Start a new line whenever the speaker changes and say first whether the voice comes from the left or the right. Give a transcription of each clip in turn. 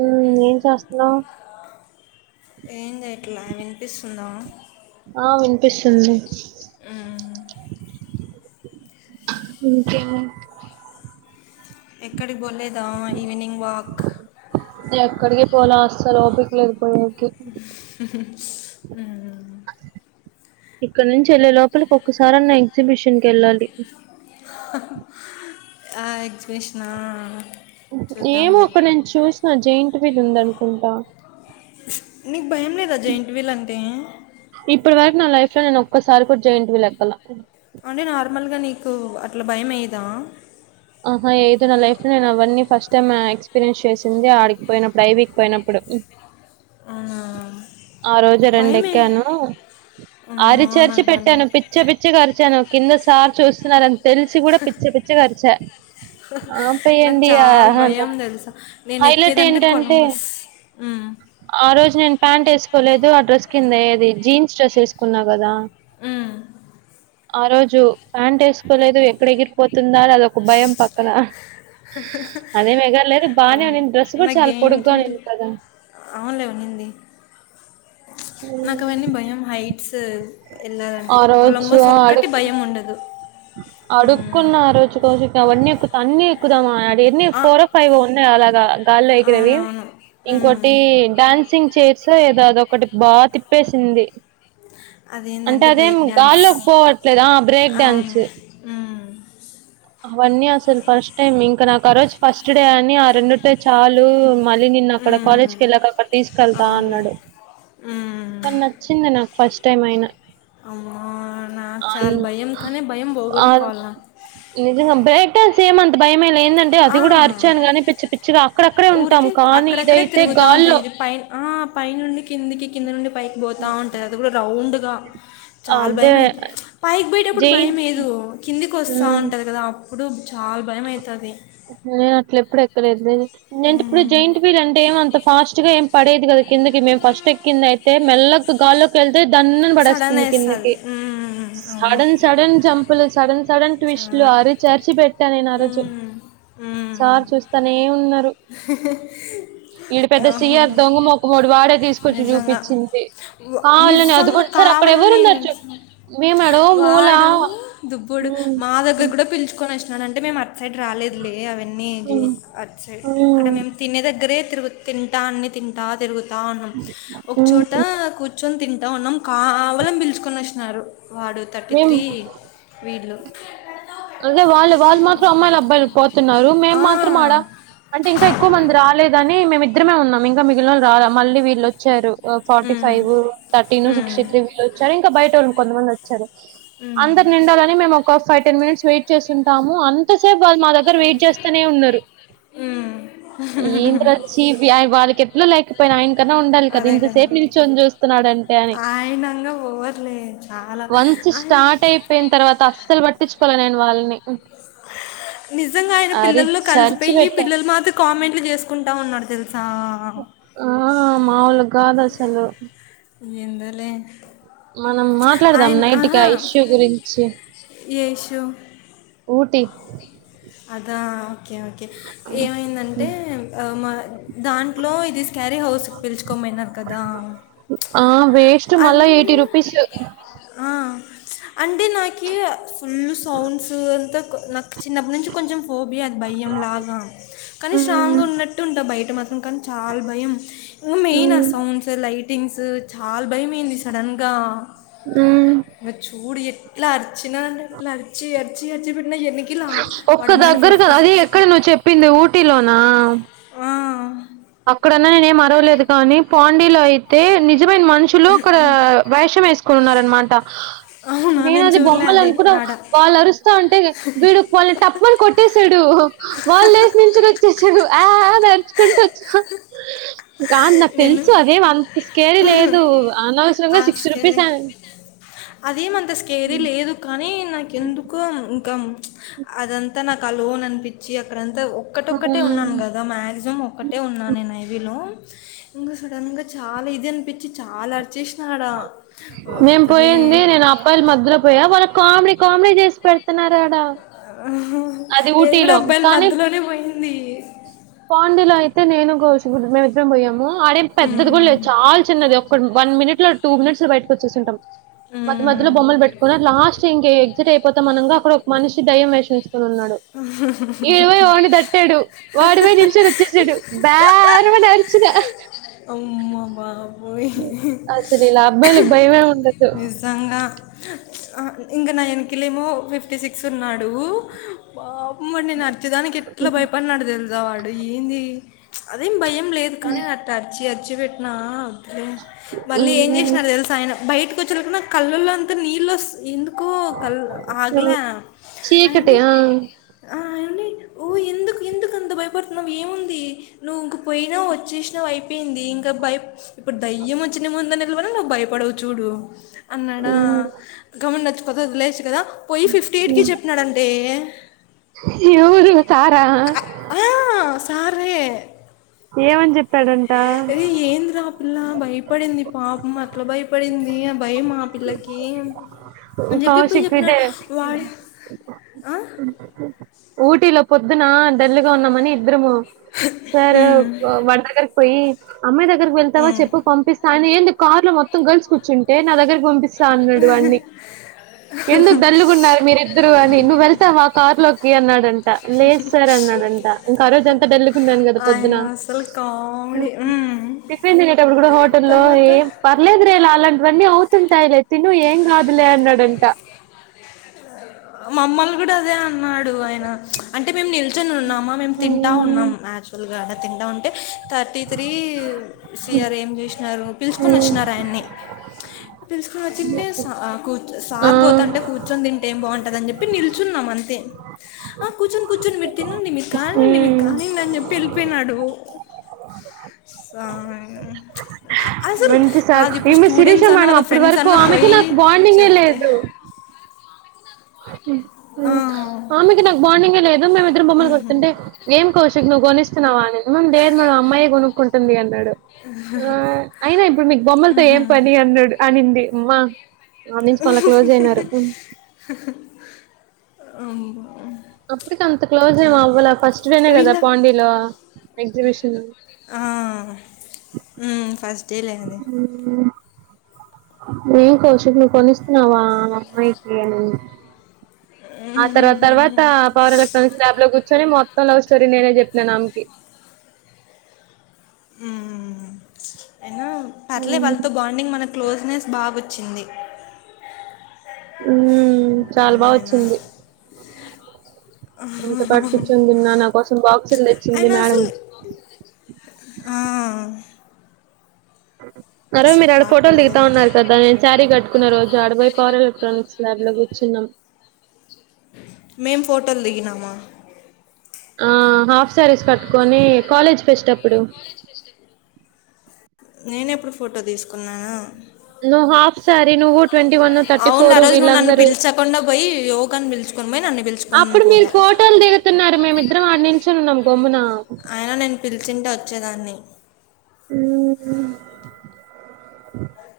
right: ఉమ్ ఏం చేస్తున్నావు?
left: ఏంది ఏట్లా వినిపిస్తుందా?
right: ఆ వినిపిస్తుంది
left: మ్
right: ఇంకేమి
left: ఇక్కడకి బోలేదా ఈవినింగ్ వాక్
right: అక్కడికి పోల అస్సలు ఓపికలేక పోయ
left: ఊహ్హ్ ఉమ్
right: ఇక్కడ నుంచి వెళ్ళే లోపలికి ఒక్కసారన్న ఎగ్జిబిషన్కి వెళ్ళాలి.
left: ఆ ఎగ్జిబిషనా
right: ఏమో అక్కడ నేను చూసిన జెయింట్ వీల్ ఉందనుకుంటా.
left: నీకు భయం లేదా జెయింట్ వీల్ అంటే?
right: ఇప్పటి వరకు నా లైఫ్ లో నే ఒక్కసారి కూడా జెయింట్ వీల్ ఎక్కను.
left: అంటే నార్మల్గా నీకు అట్లా భయం వేయదా?
right: ఆహా ఏదు నా లైఫ్ లో నేను అవన్నీ ఫస్ట్ టైమ్ ఎక్స్పీరియన్స్ చేసింది. ఆడికి పోయినప్పుడు ఐవీకి పోయినప్పుడు
left: లో కాస్ట్
right: ఆరోజు రెండు
left: భయమే
right: ఎక్కాను
left: అమ్మో
right: అరిచరిచి
left: నాకు
right: పెట్టాను,
left: భయం
right: పిచ్చ పిచ్చ క అరిచాను కింద సార్ చూస్తున్నారుంత తెలిసి కూడా పిచ్చి పిచ్చిగా అరిచా
left: నాకు
right: ఆపేయండి ఆ,
left: చాలా భయం తెలుసా నేను
right: హైలైట్
left: ఎక్కేదింటే
right: ఏంటంటే
left: కొలమస్ ఉమ్
right: ఆ రోజు నేను ప్యాంట్ వేసుకోలేదు. ఆ డ్రెస్ కింద ఏది జీన్స్ డ్రెస్ వేసుకున్నా గదా
left: అ
right: ఆ రోజు ప్యాంట్ వేసుకోలేదు ఎక్కడ ఎగిరిపోతుందా అని అదొక భయం పక్కన అదే ఎగరలేదు బానే
left: అమ్మో,
right: నేను డ్రెస్ కూడా
left: నాకు
right: చాలా
left: జైంట్
right: పొడుగ్గా
left: వీల్
right: నను కదా
left: అవునులే ఉనింది నాకు అవన్నీ భయం హైట్స్ వెళ్ళాలంటే
right: ఆ రోజు
left: కొలంబోస్
right: అడు
left: ఒక్కటి భయం ఉండదు. మ్మ్.
right: అడుక్కున్న రోజుక రజు అవన్నీ ఎక్కుతా అన్నీ ఎక్కుదాం ఆ ఎన్ని
left: ఆ,
right: ఫోర్ ఫైవ్ ఉన్నాయి అలాగా గాల్లో ఎగిరేవి.
left: అవునవును మ్మ్.
right: ఇంకోటి డాన్సింగ్ చేర్స ఏదో అద ఒకటి బాగా తిప్పేసింది. అంటే
left: అదేంటంటే
right: అదేం
left: బ్రేక్ డ్యాన్స్
right: గాల్లోకి పోవట్లేద బ్రేక్ డాన్స్
left: అవును మ్మ్.
right: అవన్నీ అసలు ఫస్ట్ టైమ్ ఇంకా నాకు ఆ రోజు ఫస్ట్ డే అని ఆ రెండు టే చాలు మళ్ళీ నిన్ను అక్కడ
left: మ్మ్.
right: కాలేజ్కి వెళ్ళాక అక్కడ తీసుకెళ్తా
left: అవునులే
right: అన్నాడు.
left: మ్మ్.
right: కాన్ నచ్చింది నాకు ఫస్ట్ టైం అయిన
left: అమ్మో నాకు
right: అన్
left: చాలా భయం కానీ భయం
right: ఆ
left: పోగొట్టుకోవాలా
right: నిజంగా బ్రేక్ డాన్స్ ఏమంత భయమేయలే ఏందంటే అది కూడా అరిచాను గానీ పిచ్చి పిచ్చిగా అక్కడక్కడే ఉంటాం
left: ఊరికి
right: కానీ
left: అక్కడక్కడే
right: ఇదైతే
left: తిరుగుతా ఉంటది
right: గాల్లో
left: ఇది పై ఆ పై నుండి కిందికి కింద నుండి పైకి పోతా త ఉంటది అది కూడా రౌండ్ చాలా
right: అదే
left: భయం అవుతది పైకి పోయటప్పుడు
right: జై
left: భయం ఏదు కిందికి వస్తా
right: ఉమ్
left: ఉంటది కదా ప్పుడు చాలా భయం అయితది
right: నే అట్ల ఎప్పుడు ఎక్కలేదు నేంటప్పుడు జైట్ వీలంటే ఏమంత ఫాస్ట్ గా ఏం పడేది కదా కిందకి మేము ఫస్ట్ కిందైతే మెల్లగా గాల్లోకేల్ అే దంన్ అని
left: సడన్
right: పడేస్తుంది కిందికి
left: వేస్తుంది అవును
right: సడన్ సడన్ జంపులు సడన్ సడన్ ట్విస్ట్ లో
left: చాలా
right: ఆరిచర్చి పెట్నా నేను ఆ రోజు
left: ఉమ్, ఉమ్.
right: సార్ చూస్తానే ఉన్నారు ఈడు పెద్ద సియర్ దొంగ మొఖమోడు వాడే తీసుకొచ్చి చూపించింది
left: అవ్
right: కావాలని అది
left: నిజంగా
right: కూడా సార్ అక్కడ
left: కావాలనే
right: ఎవరున్నారు చూ మేము ఎడో మూల
left: వాడు దుబ్బుడు
right: ఉమ్
left: మా దగ్గర కూడా పిలుచుకొని వచ్చినాడంటే మేము అ సైడ్ రాలేదులే అవన్నీ
right: ఉమ్
left: అ సైడ్ ఇక్కడ
right: ఉమ్
left: మేము తినే దగ్గరే తిరుగు తింటా అన్ని తింటా తిరుగుతా ఉన్నాం
right: ఉమ్
left: ఒకచోట
right: ఉమ్
left: కూర్ కూర్చొని తింట ఉన్నాం కావలని పిలుచుకొనోచ్చినారు వాడు థర్టీ త్రీ
right: మేము
left: వీళ్ళు
right: అదే వాళ్ళు వాళ్ళు మాత్రం అమ్మాయిలు అబ్బాయిలు పోతున్నారు మేం
left: ఆ,
right: మాత్రం ఆడా అంటే ఇంకా ఎక్కువ మంది రాలేదని మేమిద్దరమే ఉన్నాం ఇంకా మిగిలిన వాళ్ళు రాలా మళ్ళీ వీళ్ళు వచ్చారు forty
left: um,
right: five thirteen sixty
left: um,
right: three వీళ్ళు వచ్చారు ఇంకా బయట వాళ్ కొమంది వచ్చారు
left: ఉమ్,
right: అందరు నిండాలని మేము ఒక ఫైవ్ టెన్ మినిట్స్ వెయిట్ చేస్తుంటాము అంత స్టఫల్ మా దగ్గర వెయిట్ చేస్తనే ఉన్నారు
left: ఉమ్.
right: ఏంట్ర చ్చి వాళ్ళకి ఎట్లా లేకపోయినా ఆయన్
left: అదే కదా
right: చూస్తున్నాడంటే అని
left: ఆయనంగా ఓవర్ లే చాలా
right: వన్స్
left: ఆయన
right: స్టార్ట్ అయిపోయిన తర్వాత అస్సలు పట్టించుకోలే నేను వాళ్ళని
left: నిజంగా ఆయన
right: అరి
left: పిల్లల్లో
right: చర్చి
left: కలిసిపోయి
right: పెట్టా
left: పిల్లల మాదిరి కామెంట్లు చేసుకుంటా ఉన్నాడు తెల్
right: ఆ మాముూలుగాదసలు
left: ఎందోలే
right: మనం మాట్లాడుదాం నైట్కి ఆ ఇష్యూ గురించి
left: యేషు
right: ఊటి
left: అదా ఓకే ఓకే ఏమైందంటే మా దాంట్లో ఇది క్యారీ హౌస్ి పిలుచుకోని పోయినార్ కదా
right: అ వేస్ట్ మళ్ళ ఎయిటీ
left: అందులో
right: రూపీస్
left: ఆ అంటే నాకు ఫుల్ సౌండ్స్ అంతా నాకు చిన్నప్పటి నుం కొంచెం ఫోబియ భయం లాగా కానీ
right: మ్మ్
left: స్ట్రాంగ్ గా ఉన్నట్టు ఉంటా బయట మ కన్ చాలా భయం ఇంగ మెయిన్ ఆ
right: మ్మ్
left: సౌండ్స్ లై టింగ్స్ చాలా భయమైది సడన్ గా
right: మ్మ్
left: ఇంగ చూడు ఎట్లా అ అ చిన్న అంటే ఇట్లా అరిచి అరిచ్చి ఎరిచ్చి పెట్న ఎన్నికలా
right: ఇంకా దగ్గర కదా అది ఎక్కడ నువ్వు చెప్పింది ఊటీలోనా అక్కడన్నా నేనేం అర్వలేదు కానీ పాండీలో అయితే ని నజమైన మనుషులు అక్కడ వైషం వేసుకొనిఉన్నరన్నమాట
left: అవునా
right: నేను అది
left: చూడలే
right: బొమ్మలే
left: అదే
right: అనుకున్నా
left: ఆడ
right: వాళ్ళు అరుస్తా ఉంటే వీడు వాళ్ళన్ టప్ అని కొట్టేసాడు వాళ్ళు లేసి నుంచోని వచ్చేసారు ఆ అని ఆరుచుకుంటూ వచ్ గ నాకు
left: నేను
right: తెలుసు అదే అంత స్కేరీ లేదు అనవసరంగా
left: ఆ
right: సిక్స్ రూపీస్ అ
left: స్కేరింగ్ అదేమంత స్కేరీ లేదు కానీ నాకు ఎందుకు ఇంకా అదంతా నాకు ఆ లోన్ అనిపించి అక్కడంత అద ఒక్కటొక్కటే ఉన్నాను కదా మ్యాక్సిమం ఒక్కటే ఉన్నా నేను అవిలో ఇంకా సడన్గా చాలా ఇది అనిపించి చాలా అర్
right: మేం పోయింది నేను అబ్బాయిల మధ్యలో పోయా వాళ్ళ కామడి కామెడీ చేసి పెడుతున్నారే ఆడ
left: ఆ
right: అది
left: నేను కూడా
right: ఊటీలో
left: అబ్బాయిల మధ్యలోనే పోయింది
right: పాండలో అయితే నేనుమిద్రం పోయాము అడే పెద్దది కూడా
left: ఉమ్,
right: లేదు చాలా చిన్నది ఒక్కడు వన్ మినిట్ లో టూ మినిట్స్ లో బయటకు వచ్చే ఉంటాం మధ్య మధ్యలో
left: ఉమ్,
right: బొమ్మలు పెట్టుకుని లాస్ట్ ఇంక ఎగ్జట్ పో మనగా అక్కడ ఒక మనిషి దయ్యం వేషించుకుని ఉన్నాడు ఇవై ఓని దట్టాడు వాడు పోయి నిలుచొని వచ్చేసాడు బార అని అరిచాను
left: వామ్మో
right: అబ్బాయిలకు భయమే ఉండదు
left: నిజంగా ఇంకా నా వెనకాల ఏమో ఫిఫ్టీ సిక్స్ ఉన్నాడు బాబమ్మడి నేను అర్చదానికి ఎట్లా భయపడినాడు తెలుసావాడు ఏంది అదేం భయం లేదు కానీ అచి అచి పెట్టినా అలే మళ్ళ ఏం
right: ఉమ్,
left: చేసిన తెలుసా ఆయన బయట వచ్చ కళ్ళల్లో అంత నీళ్ వస్తా ఎందు కో కల్ ఆగలా అయినా
right: చీకటి
left: అంది
right: ఆ.
left: ఆ అయినా నే ఓ ఎందుకు ఎందుకు ఎందుకు భయపడుతున్నావు్ ఏముంది నువ్వు ఇంక పోయినా వచ్చేసినా అయిపోయింది ఇంకా భ ఇప్పుడు దయ్యం దయ్యం వచ్చి నీ ముందట నిలబడ్డ నువ్వు భయపడవు చూడు అన్నాడా
right: ఉమ్,
left: గమన్ నచ్చిపో వదిలేసి కదా పోయి ఫిఫ్టీ ఎయిట్కి చెప్పినాడంటే
right: ఎవరు సారా
left: ఆ సరే
right: ఏమని చెప్పాడంట
left: అరేయ్ ఏంది రా ఆ పిల్ల భయపడింది పాపం అట్లా భయపడింది ఆ భయం ఆ పిల్లకి అమ్
right: కౌశిక్ ఇత్తే
left: ఆ?
right: పోటీలో పొద్దున డల్గా ఉన్నామని ఇద్దరము సార్ వడదగర్ పోయి అమ్మాయి దగ్గరకి వెళ్తావా
left: హ్మ్.
right: చెప్పు పంపిస్తా అని ఏంది కార్ లో మొత్తం గర్ల్స్ కూర్చంట నా దగ్గకి పంపిస్తంది అన్నాడు అన్నీ ఎందుకు దల్లుకున్నారు మీరిద్దరు అని నువ్వు వెళ్తావు ఆ కార్లో అన్నాడంట లేదు సార్ అన్నాడంట ఇంకా ఆ రోజ అంతా డల్లుగా ఉన్నాను కదా పొద్దున
left: ఆయన అసలు కామెడీ. హ్మ్.
right: టిఫిన్ తినేటప్పుడు కూడా హోటల్లో
left: తర్వాత
right: ఏ పర్లేద్రే అలాంటివన్నీ అవుతుంటాయిలే తిను ఏం కాదులే అన్నాడంట
left: మా అమ్మలు కూడా అదే అన్నాడు ఆయన అంటే మేము నిల్చొని ఉన్నాం అమ్మా మేము తింటా ఉన్నాం నాచువల్ గా తింటా ఉంటే థర్టీ త్రీ సిఆర్ ఏం చేసినారు పిలుచుకొని వచ్చినారు ఆయన్ని తెలుసుకొని వచ్చింది కూర్చ
right: ఆ
left: సార్ పోతుంటే కూర్చొని తింటే ఏం బాగుంటుంది ని చెప్పి నిల్చున్నాం అంతే ఆ కూర్చొని కూర్చొని మీరు తినండి మీకు కానిండి మీరు
right: ఉమ్
left: కానిండి అని చెప్పి వెళ్ళిపోయినాడు స్వామి ఉచ్చు అసలు
right: మంచి సార్
left: కాదు ఇప్పుడు
right: ఈమె శిరీష
left: స్టూడెంట్స్ అన్న
right: మేడం
left: వాళ్ళ
right: అప్పటి
left: ఫ్రెండ్స్
right: వరకు
left: అన్నా
right: ఆమెకి
left: పోయి
right: నాకు బాండింగే
left: చెప్తే
right: లేదు
left: ఆ
right: ఆమ్మెకి నాకు బావుండింగ్ లేదు మేమిద్దరుం బమ్మలు కొంటె లేదు కౌశిక్ నువ్వు కొనిస్తే మం లేేదు మనం అమ్మాయిే కొనుక్కుంటుంది అని ఆ అయినా ఇప్పుడు మీకు బొమ్మలతో ఏం పని అన్నాడు అనింది అమ్మా ఆ నుంచి మళ్ళీ క్లోజ్ అయినారు
left: అంబా
right: అప్పటికి అంత క్లోజ్ ఏమో అవ్వాల ఫస్ట్ డేనే కదా పాండీలో ఎగ్జిబిషన్
left: ఆ హ్మ్ ఫస్టే లే అది
right: ఏం కోచట్ నువ్ కొనిస్తున్నావా ఆ అమ్మాయికి అనింది ఆ తర్వా తర్వాత పవర్ ఎలక్ట్రానిక్స్ ల్యాబ్ లో కూర్చొని మొత్తం లవ్ స్ స్టోరీ నేనే చెప్పినాను ఆమెకి
left: హ్మ్ అయినా అట్లే
right: ఉమ్.
left: వాళ్ళతో బాండింగ్ మనకి క్లోజ్నెస్ బాగొచ్చింది
right: హ్మ్ చాలా బా
left: ఆయన
right: వచ్చింది నాతో పాటు కూర్చొని తిన్నా నా కోసం బాక్సులు తెచ్చింది
left: ఆయన
right: మేడం
left: అసలు ఆ,
right: ఆరోజు మీరు ఆడ
left: బాగా
right: ఫోటోలు
left: క్లోజ్
right: దిగుతా
left: అయినారు
right: ఉన్నారు కదా నేను సారీ కట్టుకున్న రోజు ఆడపోయి పవర్ ఎలక్ట్రానిక్స్ ల్యాబ్ లో కూర్చున్నాం
left: మేం ఫోటోలు దిగినామా
right: ఆ హాఫ్ సారీస్ కట్టుకొని కాలేజ్ ఫెస్ట్ అప్పుడు
left: నేనెప్పుడు ఫోటో తీసుకున్నా
right: నువ్వు హాఫ్ సారీ నువ్వు ట్వంటీ వన్ థర్టీ
left: అవును ఆ
right: ఫోరు
left: రోజు నువ్వు నన్ను
right: వీళ్ళందరూ
left: పిలిచకుండా పోయి యోగాని పిలుచుకొని పోయి నన్ను పిలుచుకొని
right: అప్పుడు మీరు
left: పోలే
right: ఫోటోలు దిగుతున్నారు మేమిద్దరం ఆడ నుంచోని ఉన్నాం గమ్మున
left: ఆయన నేను పిలిచింటే వచ్చేదాన్ని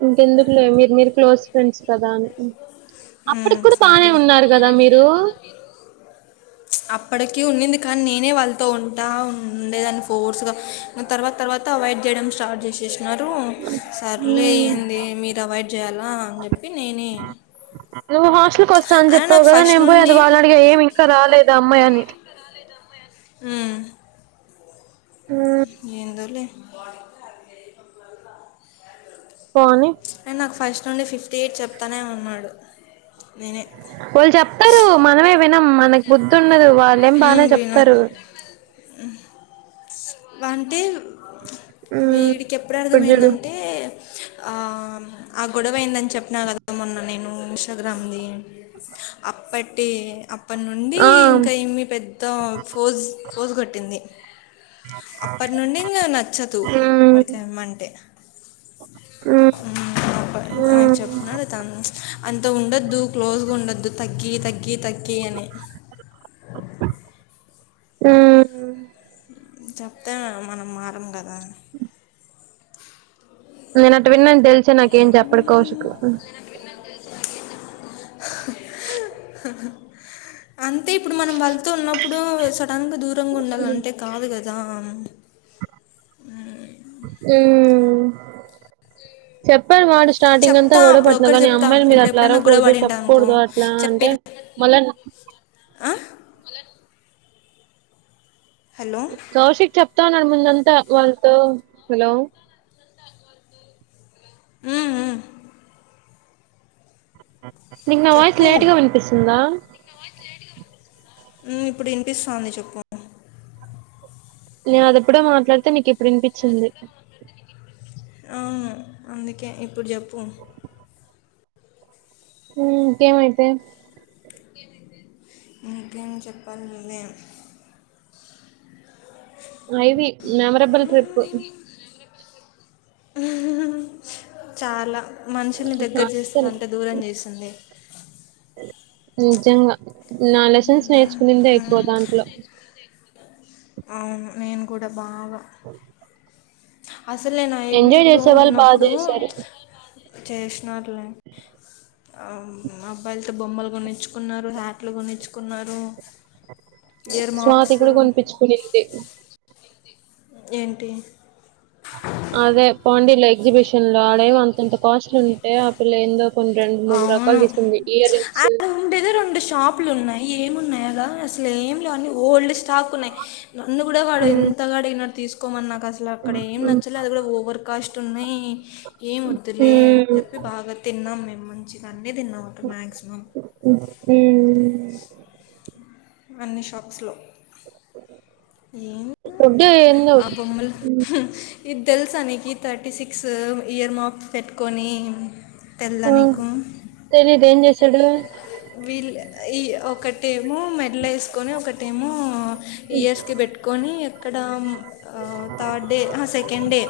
right: ఇంకెందుకులే మీరు మీరు క్లోస్ ఫ్రెండ్స్ కదా అని
left: మ్మ్,
right: అప్పటికి కూడా బానే
left: సర్లే
right: ఉన్నారు కదా మీరు
left: అప్పటికి ఉన్నింది కానీ నేనే వాళ్ళతో ఉంటా ఉండేదాన్ని ఫోర్స్గా తర్వాత తర్వాత అవాయిడ్ చేయడం స్టార్ట్ చేసేసి న్నారు సర్లే
right: ఉమ్
left: ఏంది మీరు అవాయిడ్ చేయాలా అని చెప్పి నేనే
right: నువ్వు హాస్టల్కి వస్తా అని
left: అయినా
right: చెప్పావు
left: నాకు
right: కదా
left: ఫస్ట్
right: నేను పోయి అది
left: నుండి
right: వాళ్ళని అడిగా ఏమి ఇంకా రాలేదు ఆ అమ్మాయి అని
left: హ్మ్
right: మ్మ్,
left: ఏందోలే
right: పోని
left: అండ్ నాకు ఫస్ట్ నుండి ఫిఫ్టీ ఎయిట్ చెప్తానే ఉన్నాడు నేనే
right: వాళ్ళు చెప్తారు మనమే వినం నాకు బుద్ధి ఉండదు వాళ్ళేం బానే
left: "ఉమ్, వినం
right: చెప్తారు
left: అంటే
right: మ్మ్,
left: వీడికి
right: ఇప్పుడు చూడు
left: ఎప్పుడర్థమైందంటే ఆ ఆ గొడవ అయిందని చెప్పిన కదా మొన్న నేను ఇన్స్టాగ్రామ్ది అప్పటి అప్ అప్పటి నుండి
right: ఆ
left: ఇంకా ఏమి పెద్ద ఫోజ్ ఫోజ్ కొట్టింది అప్పటి నుండి ఇంకా నచ్చదు
right: మ్మ్,
left: వాడికిమ్మంటే
right: మ్మ్,
left: హ్మ్ నాకు
right: మ్మ్,
left: చెప్తున్నాడు తను అంత ఉండొద్దు క్లోజ్గా ఉండద్దు తగ్గి తగ్గి తగ్గి అని
right: హ్మ్
left: చెప్తా మనం మారం కదా
right: నేను అటు వినని తెలిసే నాకేం చెప్పడు కౌషికు
left: అంతే ఇప్పుడు మనం వాళ్ళతో ఉన్నప్పుడు సడన్ గా దూరంగా
right: మ్మ్.
left: ఉండాలంటే కాదు కదా దాన్
right: చెప్పల్ మడు స్టార్టింగ్ అంతా
left: చెప్తా
right: గొడవ
left: అప్పుడు
right: పడుతున్నా
left: ఒక్కటి
right: కానీ
left: చెప్తా
right: అమ్మాయిలు మీరు
left: ఇప్పుడు
right: అట్లా
left: ఎప్పుడైనా గొడవ
right: అరవకూడదు
left: పడింటా అనుకో
right: చెప్పకూడదు అట్లా
left: చెప్పే
right: అంటే మళ్ళ
left: ఆ హలో
right: కౌశిక్ చెప్తా ఉన్నాడు ముందంతా వాళ్ళతో హలో
left: ఉ ఉ
right: నీకు నా వాయిస్
left: చెప్పు
right: లేట్గా వినిపిస్తుందా
left: ఉ ఇప్పుడు వినిపిస్తాంది చెప్పు
right: నేను అది ఎప్పుడో మాట్లాడితే నీకు ఇప్పుడు వినిపించింది
left: అవును అందుకే ఇప్పుడు చెప్పు
right: ఉ ఇంకేం యితే
left: ఇంకేం చెప్పాలి నువ్వే
right: ఐవి మెమరబుల్ ట్రిప్
left: చాలా మనుషుల్ని దగ్గర
right: అస్సలు
left: చేస్తారంటే దూరం చేస్తుంది
right: నిజంగా నా లెసన్స్ నేర్చుకునిందే ఎక్కువ
left: ఉమ్,
right: దాంట్లో
left: అవును నేను కూడా బాగా అసలు నేను
right: ఎంజాయ్
left: ఐవీలో
right: చేసే వాళ్ళు బాగా
left: ఉన్నప్పుడు
right: చేశారు
left: చేసినట్లే అబ్బాయిలతో బొమ్మలు కొనించుకున్నారు హ్యాట్లు కొనించుకున్నారు
right: స్వాతి కూడా కొనిపించుకునింది
left: ఏంటి
right: అదే పాండల ఎగ్జిబిషన్ లో ఆడే అంతంత కాస్ట్లు ఉంటే ఆ పిల్ల ఏందో కొన్ని రెండు మూడు
left: అవును
right: రకాలు తీసుకుంది ఇయర్ రింగ్స్
left: ఆడ ఉండేది రెండు షాపులు ఉన్నాయి ఏమున్నాయగా అసలు ఏం లేవీ అని ఓల్డ్ స్టాక్ ఉన్నాయి నన్న కూడా వాడు
right: ఉమ్,
left: ఎంత అడిగిన తీసుకు అసలు అక్కడ ఏం
right: ఉమ్,
left: నచ్చలే అది కూడా ఓవర్ కాస్ట్ ఉన్నాయి ఏం వద్దులే అని చెప్పి బాగా తిన్నాం మేము మంచిగా అన్నీ తిన్నాం అక్కడ మ్యాక్సిమం
right: ఉమ్, ఉమ్.
left: అన్ని షాక్స్లో ఏ
right: ఫుడ్ ఏందో
left: అబమల్ ఇది తెలుసానికి థర్టీ సిక్స్ ఇయర్ మాప్ పెట్టుకొని తెల్ళడానికి
right: తెలీదు ఏం చేసాడు
left: వీళ్ళు ఈ ఒకటేమో మెట్ లో ఏసుకోని ఒకటేమో ఇయర్స్ కి పెట్టుకని ఎక్కడ అ థర్డ్ డే ఆ సెకండ్ డే